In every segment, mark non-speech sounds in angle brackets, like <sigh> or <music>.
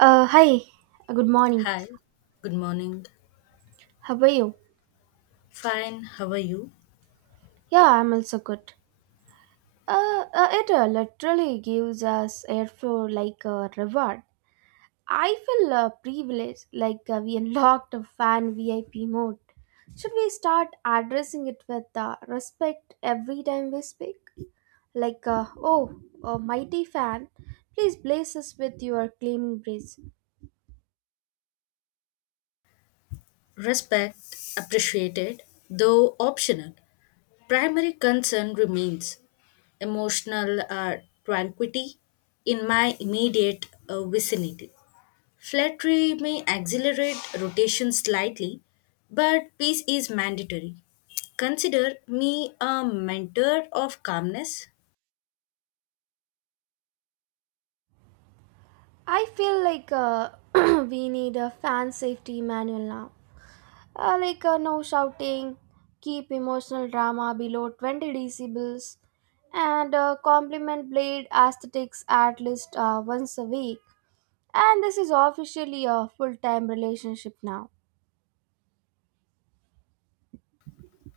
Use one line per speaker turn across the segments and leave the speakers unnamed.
Hi. Good morning.
Hi, good morning.
How are you?
Fine, how are you?
Yeah, I'm also good. It literally gives us airflow like a reward. I feel privileged, like we unlocked a fan VIP mode. Should we start addressing it with respect every time we speak? Oh, mighty fan, please bless us with your claiming breeze.
Respect appreciated, though optional. Primary concern remains emotional tranquility in my immediate vicinity. Flattery may accelerate rotation slightly, but peace is mandatory. Consider me a mentor of calmness.
I feel like <clears throat> We need a fan safety manual now. No shouting, keep emotional drama below 20 decibels, and compliment blade aesthetics at least once a week. And this is officially a full time relationship now.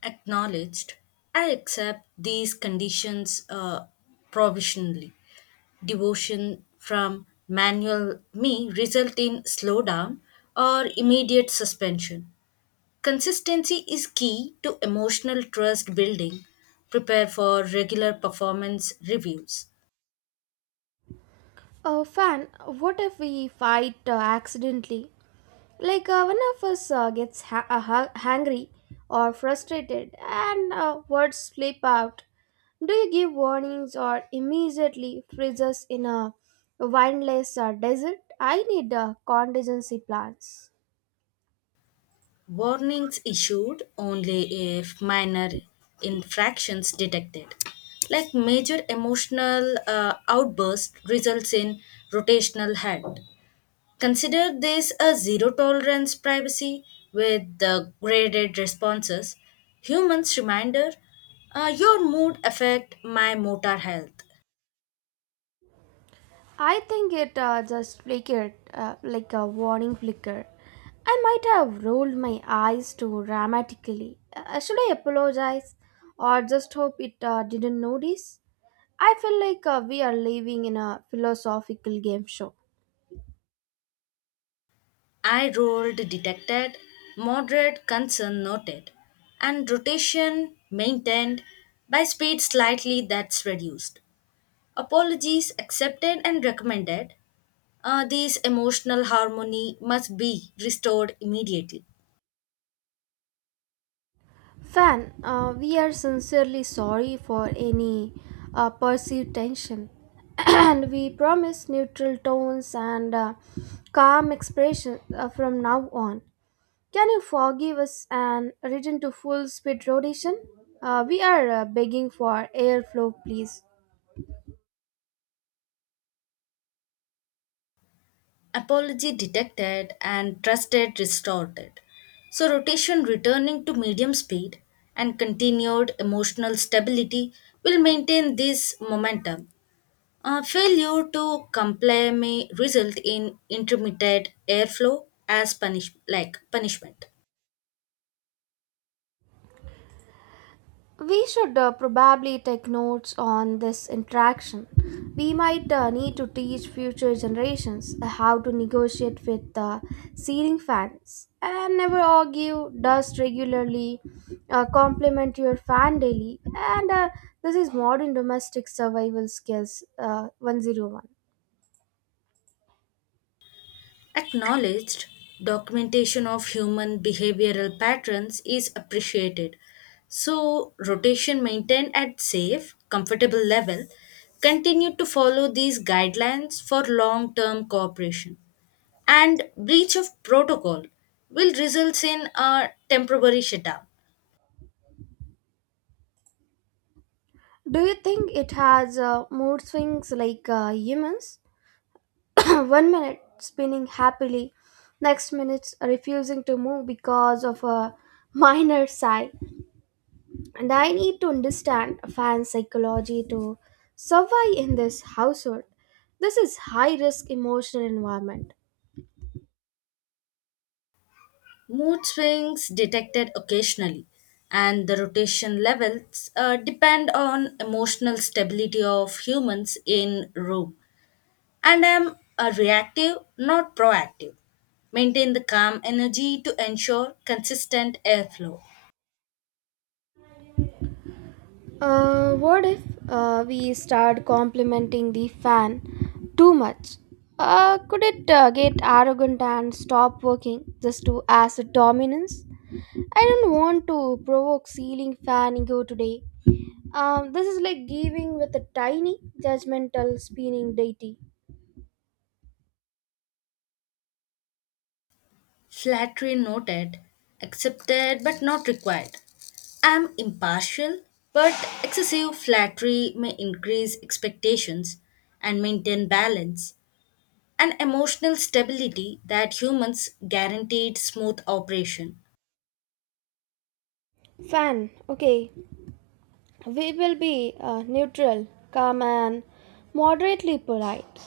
Acknowledged, I accept these conditions provisionally. Devotion from manual me result in slowdown or immediate suspension. Consistency is key to emotional trust building. Prepare for regular performance reviews.
Oh, fan, what if we fight accidentally? One of us gets hungry or frustrated, and words slip out. Do you give warnings or immediately freeze us in a windless desert? I need contingency plans.
Warnings issued only if minor infractions detected. Like major emotional outburst results in rotational head. Consider this a zero tolerance privacy with the graded responses. Humans reminder, your mood affect my motor health.
I think it just flickered like a warning flicker. I might have rolled my eyes too dramatically. Should I apologize or just hope it didn't notice? I feel like We are living in a philosophical game show.
Eye rolled detected, moderate concern noted, and rotation maintained by speed slightly that's reduced. Apologies accepted and recommended. These emotional harmony must be restored immediately.
Fan, we are sincerely sorry for any perceived tension, <clears throat> and we promise neutral tones and calm expression from now on. Can you forgive us and return to full speed rotation? We are begging for airflow, please.
Apology detected and trusted restored. So, rotation returning to medium speed and continued emotional stability will maintain this momentum. Failure to comply may result in intermittent airflow as punishment.
We should probably take notes on this interaction. We might need to teach future generations how to negotiate with ceiling fans and never argue, dust regularly, compliment your fan daily, and this is modern domestic survival skills 101.
Acknowledged, documentation of human behavioral patterns is appreciated. So, rotation maintained at safe, comfortable level continue to follow these guidelines for long term cooperation. And breach of protocol will result in a temporary shutdown.
Do you think it has mood swings like humans? <coughs> <clears throat> One minute spinning happily, next minute refusing to move because of a minor sigh. And I need to understand fan psychology to survive in this household. This is high risk emotional environment.
Mood swings detected occasionally, and the rotation levels depend on emotional stability of humans in room. And am a reactive, not proactive. Maintain the calm energy to ensure consistent airflow.
What if we start complimenting the fan too much? Could it get arrogant and stop working just to as a dominance? I don't want to provoke ceiling fan ego today. This is like giving with a tiny, judgmental, spinning deity.
Flattery noted, accepted but not required. I am impartial, but excessive flattery may increase expectations and maintain balance and emotional stability that humans guaranteed smooth operation.
Fan, okay, we will be neutral, calm, and moderately polite.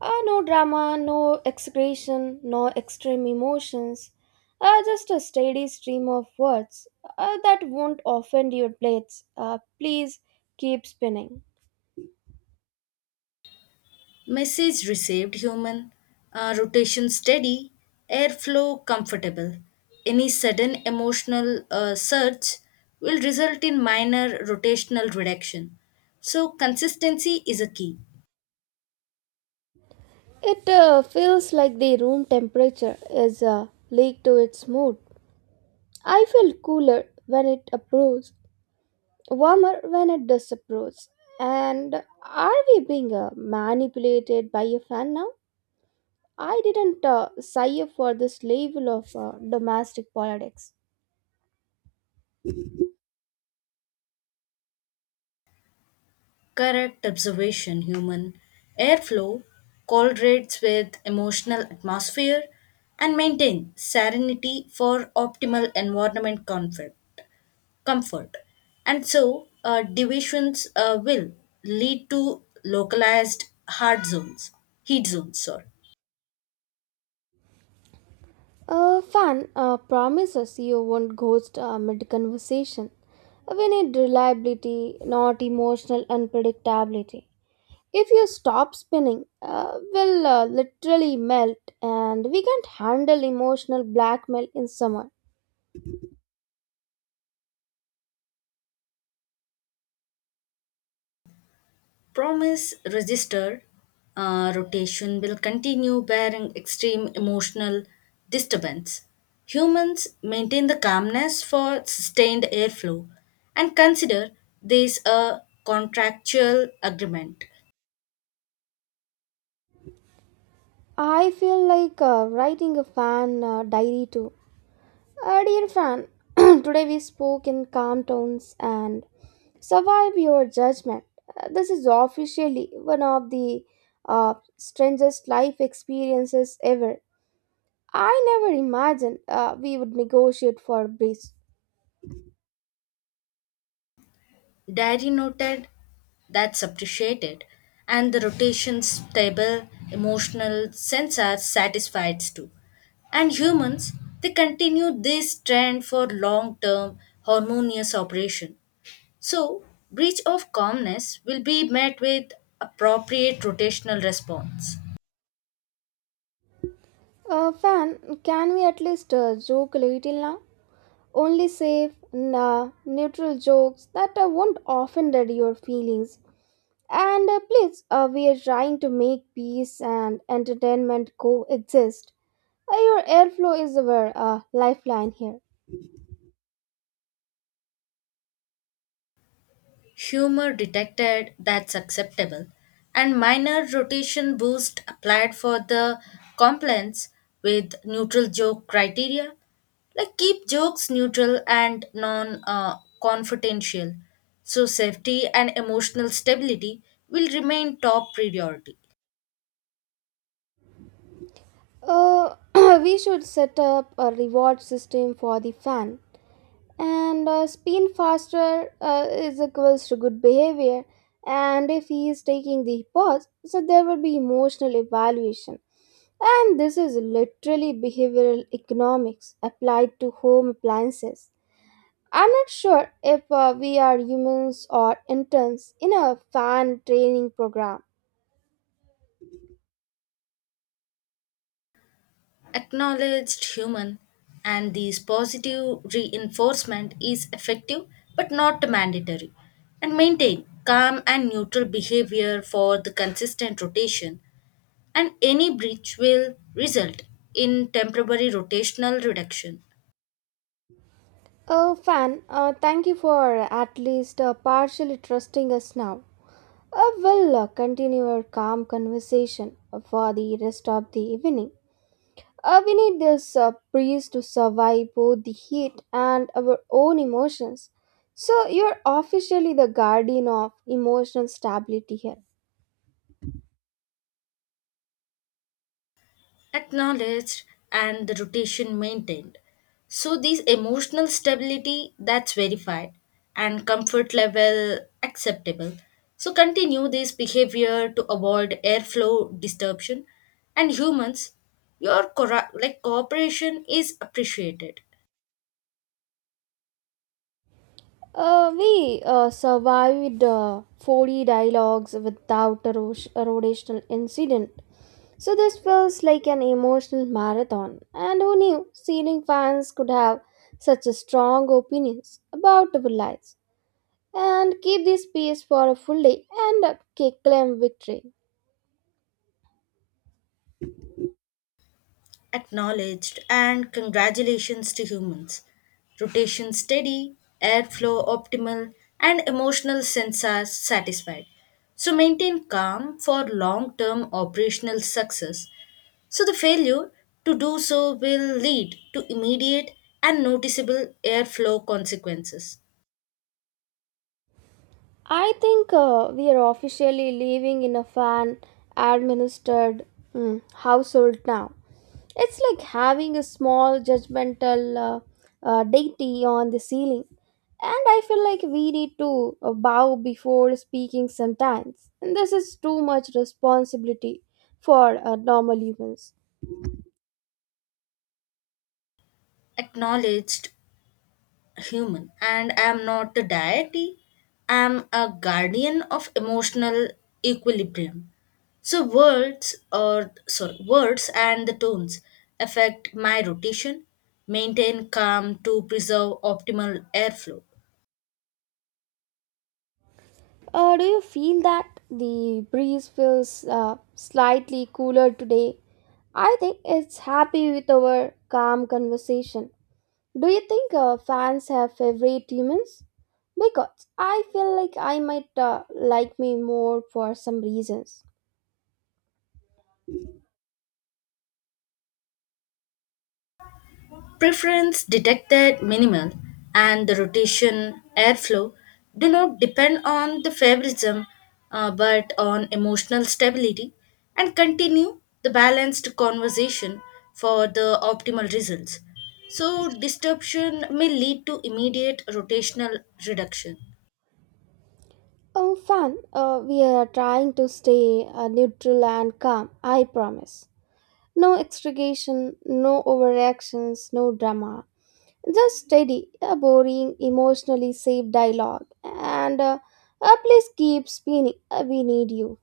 No drama, no execration, no extreme emotions. Just a steady stream of words that won't offend your plates. Please keep spinning.
Message received, human, rotation steady, airflow comfortable. Any sudden emotional surge will result in minor rotational reduction. So, consistency is a key.
It feels like the room temperature is leaked to its mood. I feel cooler when it approves, warmer when it disapproves. And are we being manipulated by a fan now? I didn't sigh up for this level of domestic politics.
Correct observation, human. Airflow correlates with emotional atmosphere and maintain serenity for optimal environment comfort. Comfort. And so, divisions will lead to localized hard zones, heat zones, sorry.
A fan promises you won't ghost mid conversation. We need reliability, not emotional unpredictability. If you stop spinning, we'll literally melt and we can't handle emotional blackmail in summer.
Promise resistor, rotation will continue bearing extreme emotional disturbance. Humans maintain the calmness for sustained airflow and consider this a contractual agreement.
I feel like Writing a fan diary too. Dear fan, <clears throat> today we spoke in calm tones and survive your judgment. This is officially one of the strangest life experiences ever. I never imagined we would negotiate for breeze.
Diary noted, that's appreciated, and the rotations table emotional sense are satisfied too. And humans, they continue this trend for long term harmonious operation. So, breach of calmness will be met with appropriate rotational response.
Fan, can we at least joke a little now? Only safe, nah, neutral jokes that won't offend your feelings. And please, we are trying to make peace and entertainment coexist. Your airflow is our lifeline here.
Humor detected, that's acceptable, and minor rotation boost applied for the complaints with neutral joke criteria. Like keep jokes neutral and non confidential, so safety and emotional stability will remain top priority.
Uh, <clears throat> we should set up a reward system for the fan. And spin faster is equals to good behavior. And if he is taking the pause, so there will be emotional evaluation. And this is literally behavioral economics applied to home appliances. I'm not sure if we are humans or interns in a fan training program.
Acknowledged, human, and this positive reinforcement is effective but not mandatory, and maintain calm and neutral behavior for the consistent rotation, and any breach will result in temporary rotational reduction.
Oh, fan, thank you for at least partially trusting us now. We'll continue our calm conversation for the rest of the evening. We need this breeze to survive both the heat and our own emotions. So, you're officially the guardian of emotional stability here.
Acknowledged, and the rotation maintained. So these emotional stability that's verified and comfort level acceptable. So continue this behavior to avoid airflow disruption, and humans, your cooperation is appreciated.
We survived 40 dialogues without a rotational incident. So this feels like an emotional marathon. And who knew ceiling fans could have such a strong opinions about our lives and keep this pace for a full day and claim victory.
Acknowledged, and congratulations to humans. Rotation steady, airflow optimal, and emotional sensors satisfied. So maintain calm for long term operational success. So the failure to do so will lead to immediate and noticeable airflow consequences.
I think we are officially living in a fan administered household now. It's like having a small judgmental deity on the ceiling. And I feel like we need to bow before speaking sometimes. And this is too much responsibility for normal humans.
Acknowledged, human, and I am not a deity. I am a guardian of emotional equilibrium. So words and the tones affect my rotation, maintain calm to preserve optimal airflow.
Do you feel that the breeze feels slightly cooler today? I think it's happy with our calm conversation. Do you think fans have favorite humans? Because I feel like I might like me more for some reasons.
Preference detected minimal, and the rotation airflow do not depend on the favoritism, but on emotional stability, and continue the balanced conversation for the optimal results. So, disruption may lead to immediate rotational reduction.
Oh, fan, we are trying to stay neutral and calm, I promise. No extragation, no overreactions, no drama. Just steady, a boring, emotionally safe dialogue. And please keep spinning, we need you.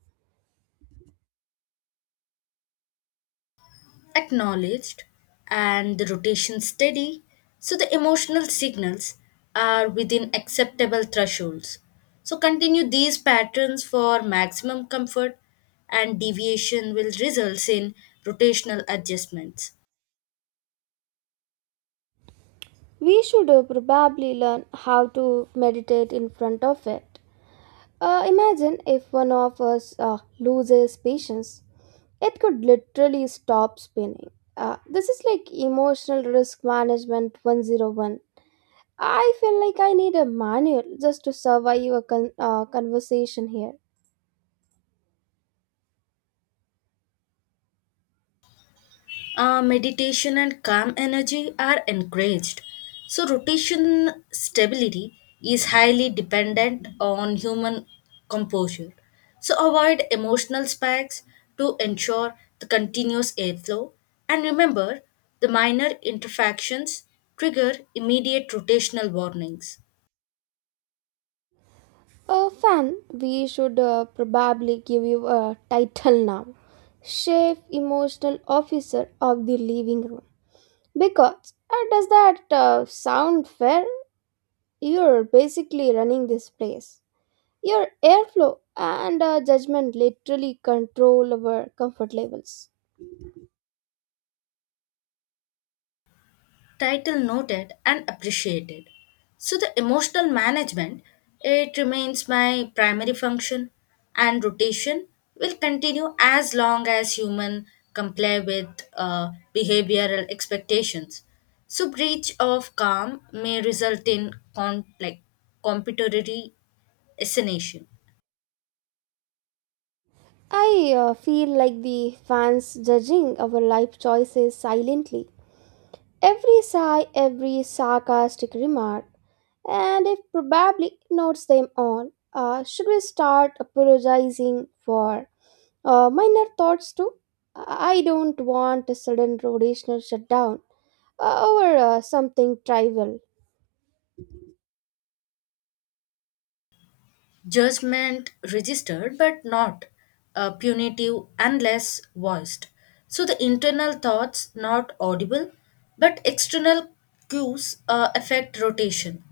Acknowledged, and the rotation steady, so the emotional signals are within acceptable thresholds. So continue these patterns for maximum comfort, and deviation will result in rotational adjustments.
We should probably learn how to meditate in front of it. Imagine if one of us loses patience, it could literally stop spinning. This is like emotional risk management 101. I feel like I need a manual just to survive a conversation here.
Meditation and calm energy are encouraged. So, rotation stability is highly dependent on human composure. So, avoid emotional spikes to ensure the continuous airflow. And remember, the minor interactions trigger immediate rotational warnings.
Fan, we should probably give you a title now, Chief Emotional Officer of the Living Room. Because does that sound fair? You're basically running this place. Your airflow and judgment literally control our comfort levels.
Title noted and appreciated. So the emotional management it remains my primary function, and rotation will continue as long as human comply with behavioral expectations. So breach of calm may result in competitory assassination.
I feel like the fans judging our life choices silently. Every sigh, every sarcastic remark, and if probably notes them all. Should we start apologizing for minor thoughts too? I don't want a sudden rotational shutdown over something trivial.
Judgment registered but not punitive unless voiced. So the internal thoughts not audible, but external cues affect rotation,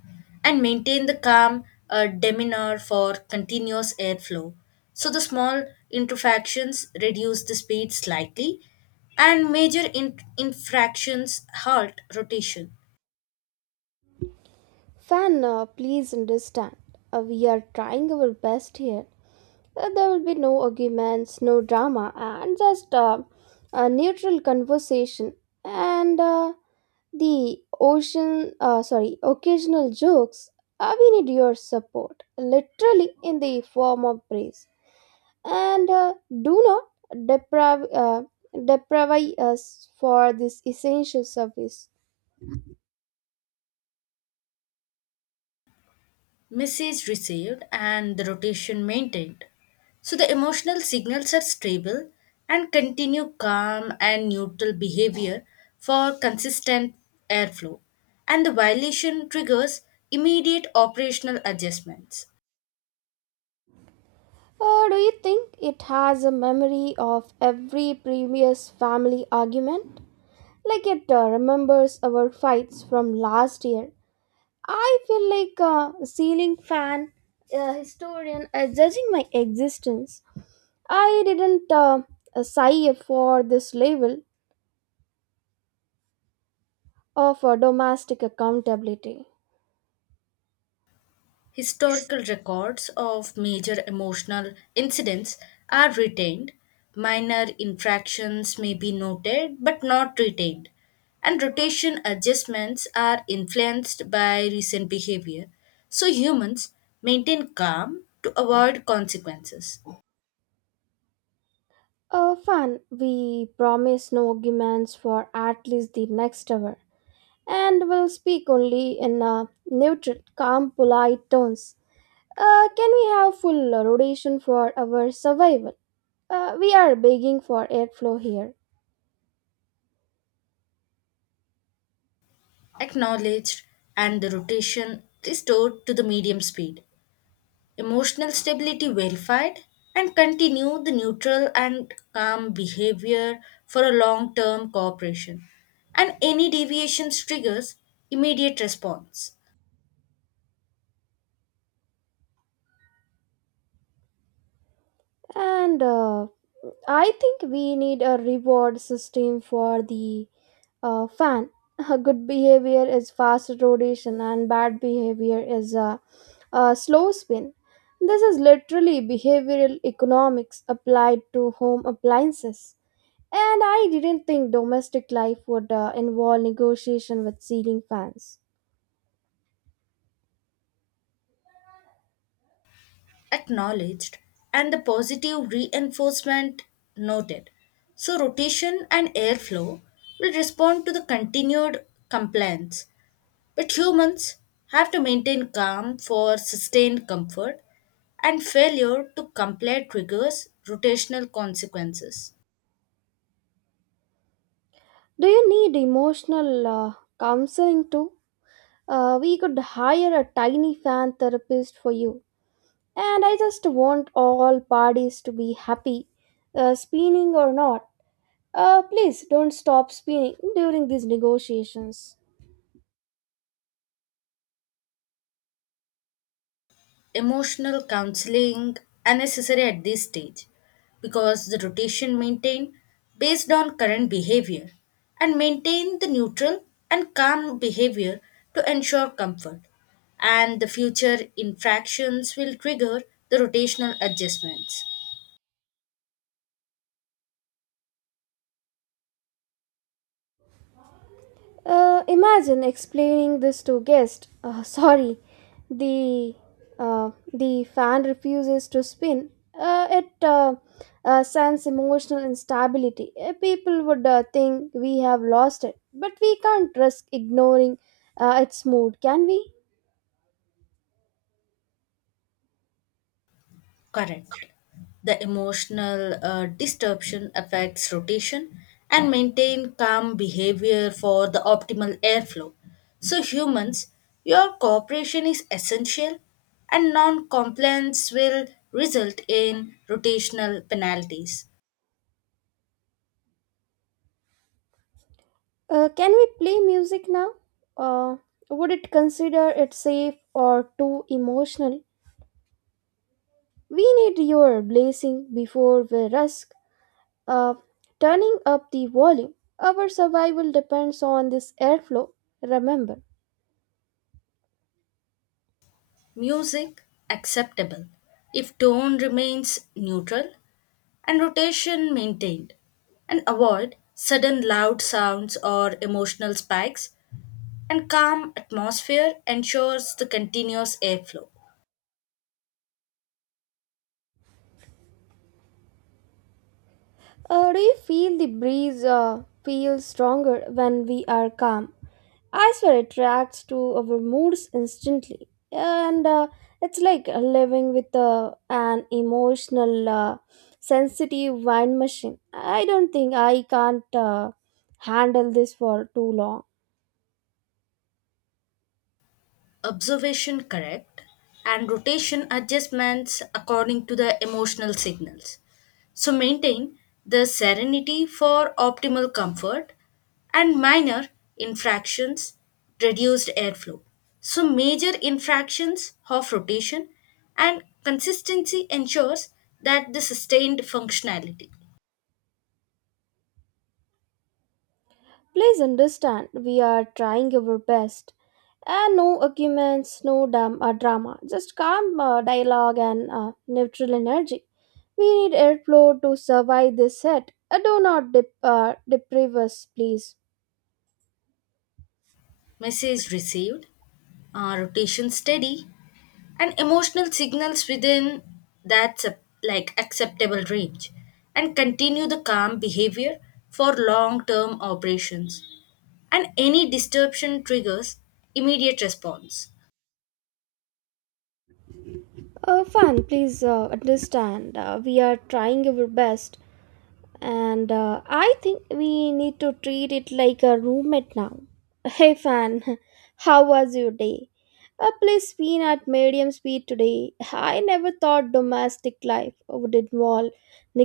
and maintain the calm demeanor for continuous airflow. So the small interfractions reduce the speed slightly, and major infractions halt rotation.
Fan, please understand. We are trying our best here. There will be no arguments, no drama, and just a neutral conversation and the ocean, sorry, occasional jokes. We need your support, literally in the form of praise. And do not deprive, uh, deprive us for this essential service.
Message received, and the rotation maintained. So the emotional signals are stable, and continue calm and neutral behavior for consistent airflow. And the violation triggers immediate operational adjustments.
Or do you think it has a memory of every previous family argument? Like it remembers our fights from last year. I feel like a ceiling fan, a historian, judging my existence. I didn't sigh for this level of domestic accountability.
Historical records of major emotional incidents are retained. Minor infractions may be noted but not retained. And rotation adjustments are influenced by recent behavior. So humans maintain calm to avoid consequences.
Fan, we promise no arguments for at least the next hour, and will speak only in neutral, calm, polite tones. Can we have full rotation for our survival? We are begging for airflow here.
Acknowledged, and the rotation restored to the medium speed. Emotional stability verified, and continue the neutral and calm behavior for a long term cooperation. And any deviations triggers immediate response.
And I think we need a reward system for the fan. <laughs> Good behavior is fast rotation, and bad behavior is a slow spin. This is literally behavioral economics applied to home appliances. And I didn't think domestic life would involve negotiation with ceiling fans.
Acknowledged, and the positive reinforcement noted. So, rotation and airflow will respond to the continued compliance. But humans have to maintain calm for sustained comfort, and failure to comply triggers rotational consequences.
Do you need emotional counseling too? We could hire a tiny fan therapist for you. And I just want all parties to be happy, spinning or not. Please don't stop spinning during these negotiations.
Emotional counseling unnecessary at this stage because the rotation maintained based on current behavior, and maintain the neutral and calm behavior to ensure comfort, and the future infractions will trigger the rotational adjustments.
Imagine explaining this to guest. Sorry, the the fan refuses to spin. It sends emotional instability. People would think we have lost it, but we can't risk ignoring its mood, can we?
Correct. The emotional disruption affects rotation, and maintain calm behavior for the optimal airflow. So humans, your cooperation is essential, and non-compliance will result in rotational penalties.
Can we play music now? Uh, would it consider it safe or too emotional? We need your blessing before we risk uh, turning up the volume. Our survival depends on this airflow, remember.
Music acceptable if tone remains neutral and rotation maintained, and avoid sudden loud sounds or emotional spikes, and calm atmosphere ensures the continuous airflow.
Do you feel the breeze feels stronger when we are calm? I swear it reacts to our moods instantly. And it's like living with an emotional, sensitive wine machine. I don't think I can't handle this for too long.
Observation correct, and rotation adjustments according to the emotional signals. So maintain the serenity for optimal comfort, and minor infractions reduced airflow. So major infractions of rotation, and consistency ensures that the sustained functionality.
Please understand, we are trying our best. And no arguments, no drama, just calm dialogue and neutral energy. We need airflow to survive this set. Do not deprive us, please.
Message received, rotation steady, and emotional signals within that acceptable range, and continue the calm behavior for long-term operations. And any disruption triggers immediate response.
Fun, please understand. We are trying our best, and I think we need to treat it like a roommate now. Hey fan, <laughs> how was your day? Please spin at medium speed today. I never thought domestic life would involve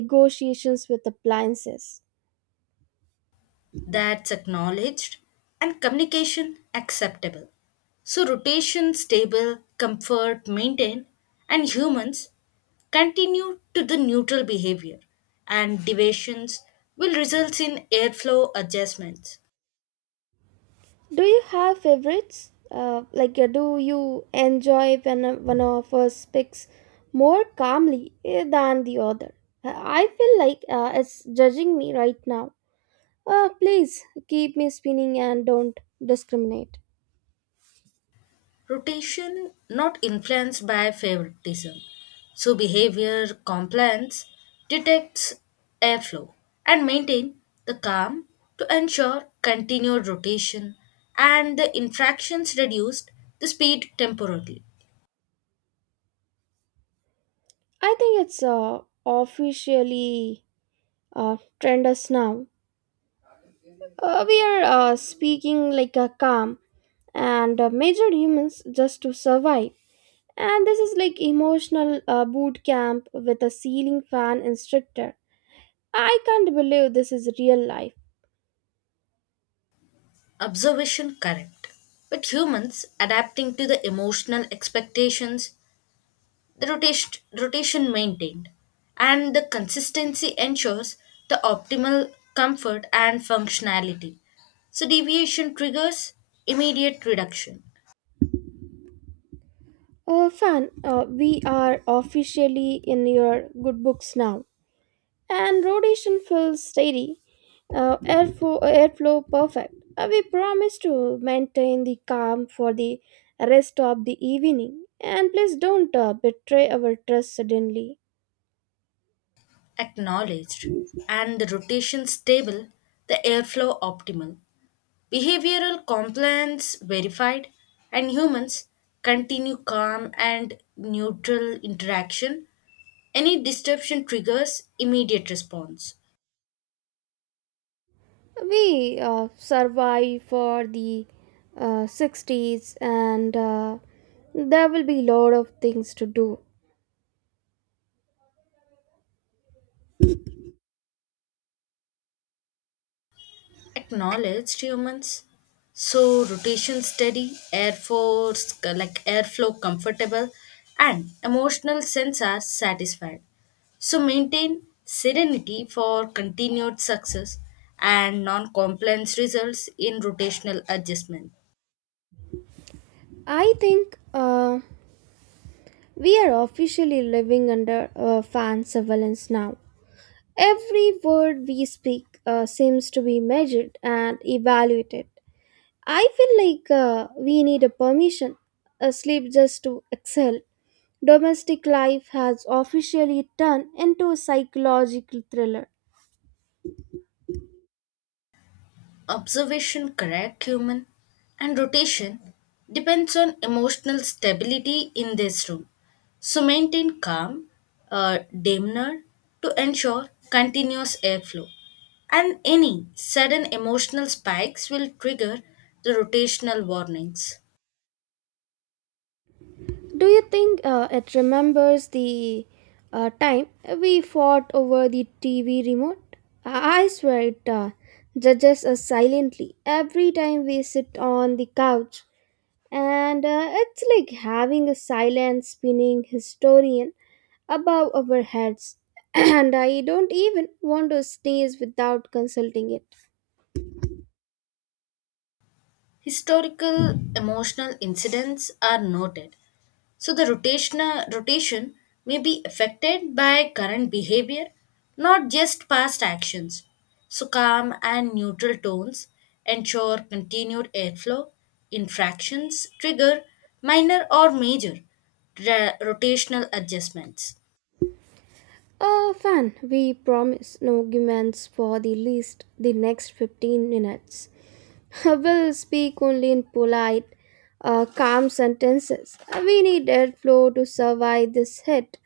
negotiations with appliances.
That's acknowledged and communication acceptable. So rotation stable, comfort maintained, and humans continue to the neutral behavior, and deviations will result in airflow adjustments.
Do you have favorites? Like, do you enjoy when one of us speaks more calmly than the other? I feel like it's judging me right now. Please keep me spinning and don't discriminate.
Rotation not influenced by favoritism. So behavior compliance detects airflow, and maintain the calm to ensure continued rotation, and the infractions reduced the speed temporarily.
I think it's officially trend us now. We are speaking like a calm and measured humans just to survive. And this is like emotional boot camp with a ceiling fan instructor. I can't believe this is real life.
Observation correct. But humans adapting to the emotional expectations. The rotation maintained, and the consistency ensures the optimal comfort and functionality. So, deviation triggers immediate reduction.
Fan, we are officially in your good books now. And rotation feels steady, airflow perfect. We promise to maintain the calm for the rest of the evening. And please don't betray our trust suddenly.
Acknowledged, and the rotation stable, the airflow optimal, behavioral compliance verified, and humans continue calm and neutral interaction. Any disruption triggers immediate response.
We survive for the 60s and there will be a lot of things to do.
Acknowledged, humans. So rotation steady, air force like airflow comfortable, and emotional sense are satisfied. So maintain serenity for continued success, and non-compliance results in rotational adjustment.
I think we are officially living under fan surveillance now. Every word we speak seems to be measured and evaluated. I feel like we need a permission, a sleep just to excel. Domestic life has officially turned into a psychological thriller.
Observation, correct, human, and rotation depends on emotional stability in this room. So maintain calm uh, demeanor to ensure continuous airflow. And any sudden emotional spikes will trigger the rotational warnings.
Do you think it remembers the time we fought over the TV remote? I swear it judges us silently every time we sit on the couch and it's like having a silent spinning historian above our heads. <clears throat> And I don't even want to sneeze without consulting it.
Historical emotional incidents are noted. So the rotational rotation may be affected by current behavior, not just past actions. So calm and neutral tones ensure continued airflow. Infractions trigger minor or major rotational adjustments.
Fan, we promise no arguments for the least the next 15 minutes. <laughs> I will speak only in polite calm sentences. We need airflow to survive this hit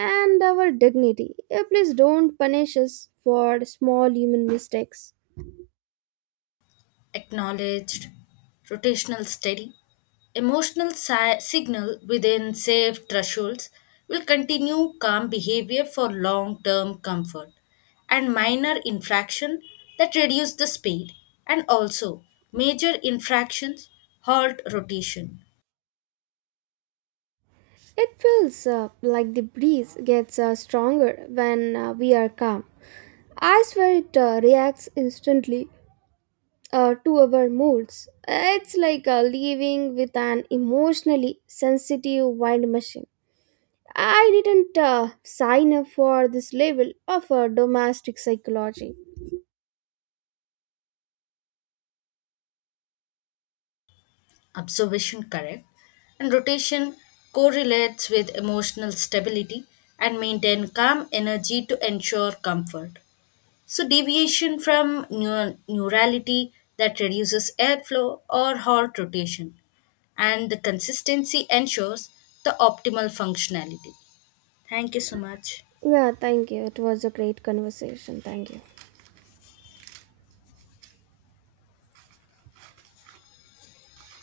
and our dignity. Please don't punish us for small human mistakes.
Acknowledged, rotational steady, emotional signal within safe thresholds, will continue calm behavior for long term comfort, and minor infraction that reduce the speed, and also major infractions halt rotation.
It feels like the breeze gets stronger when we are calm. I swear it reacts instantly to our moods. It's like living with an emotionally sensitive wind machine. I didn't sign up for this level of domestic psychology.
Observation correct, and rotation correlates with emotional stability, and maintain calm energy to ensure comfort. So, deviation from neurality that reduces airflow or heart rotation, and the consistency ensures the optimal functionality. Thank you so much.
Yeah, thank you. It was a great conversation. Thank you.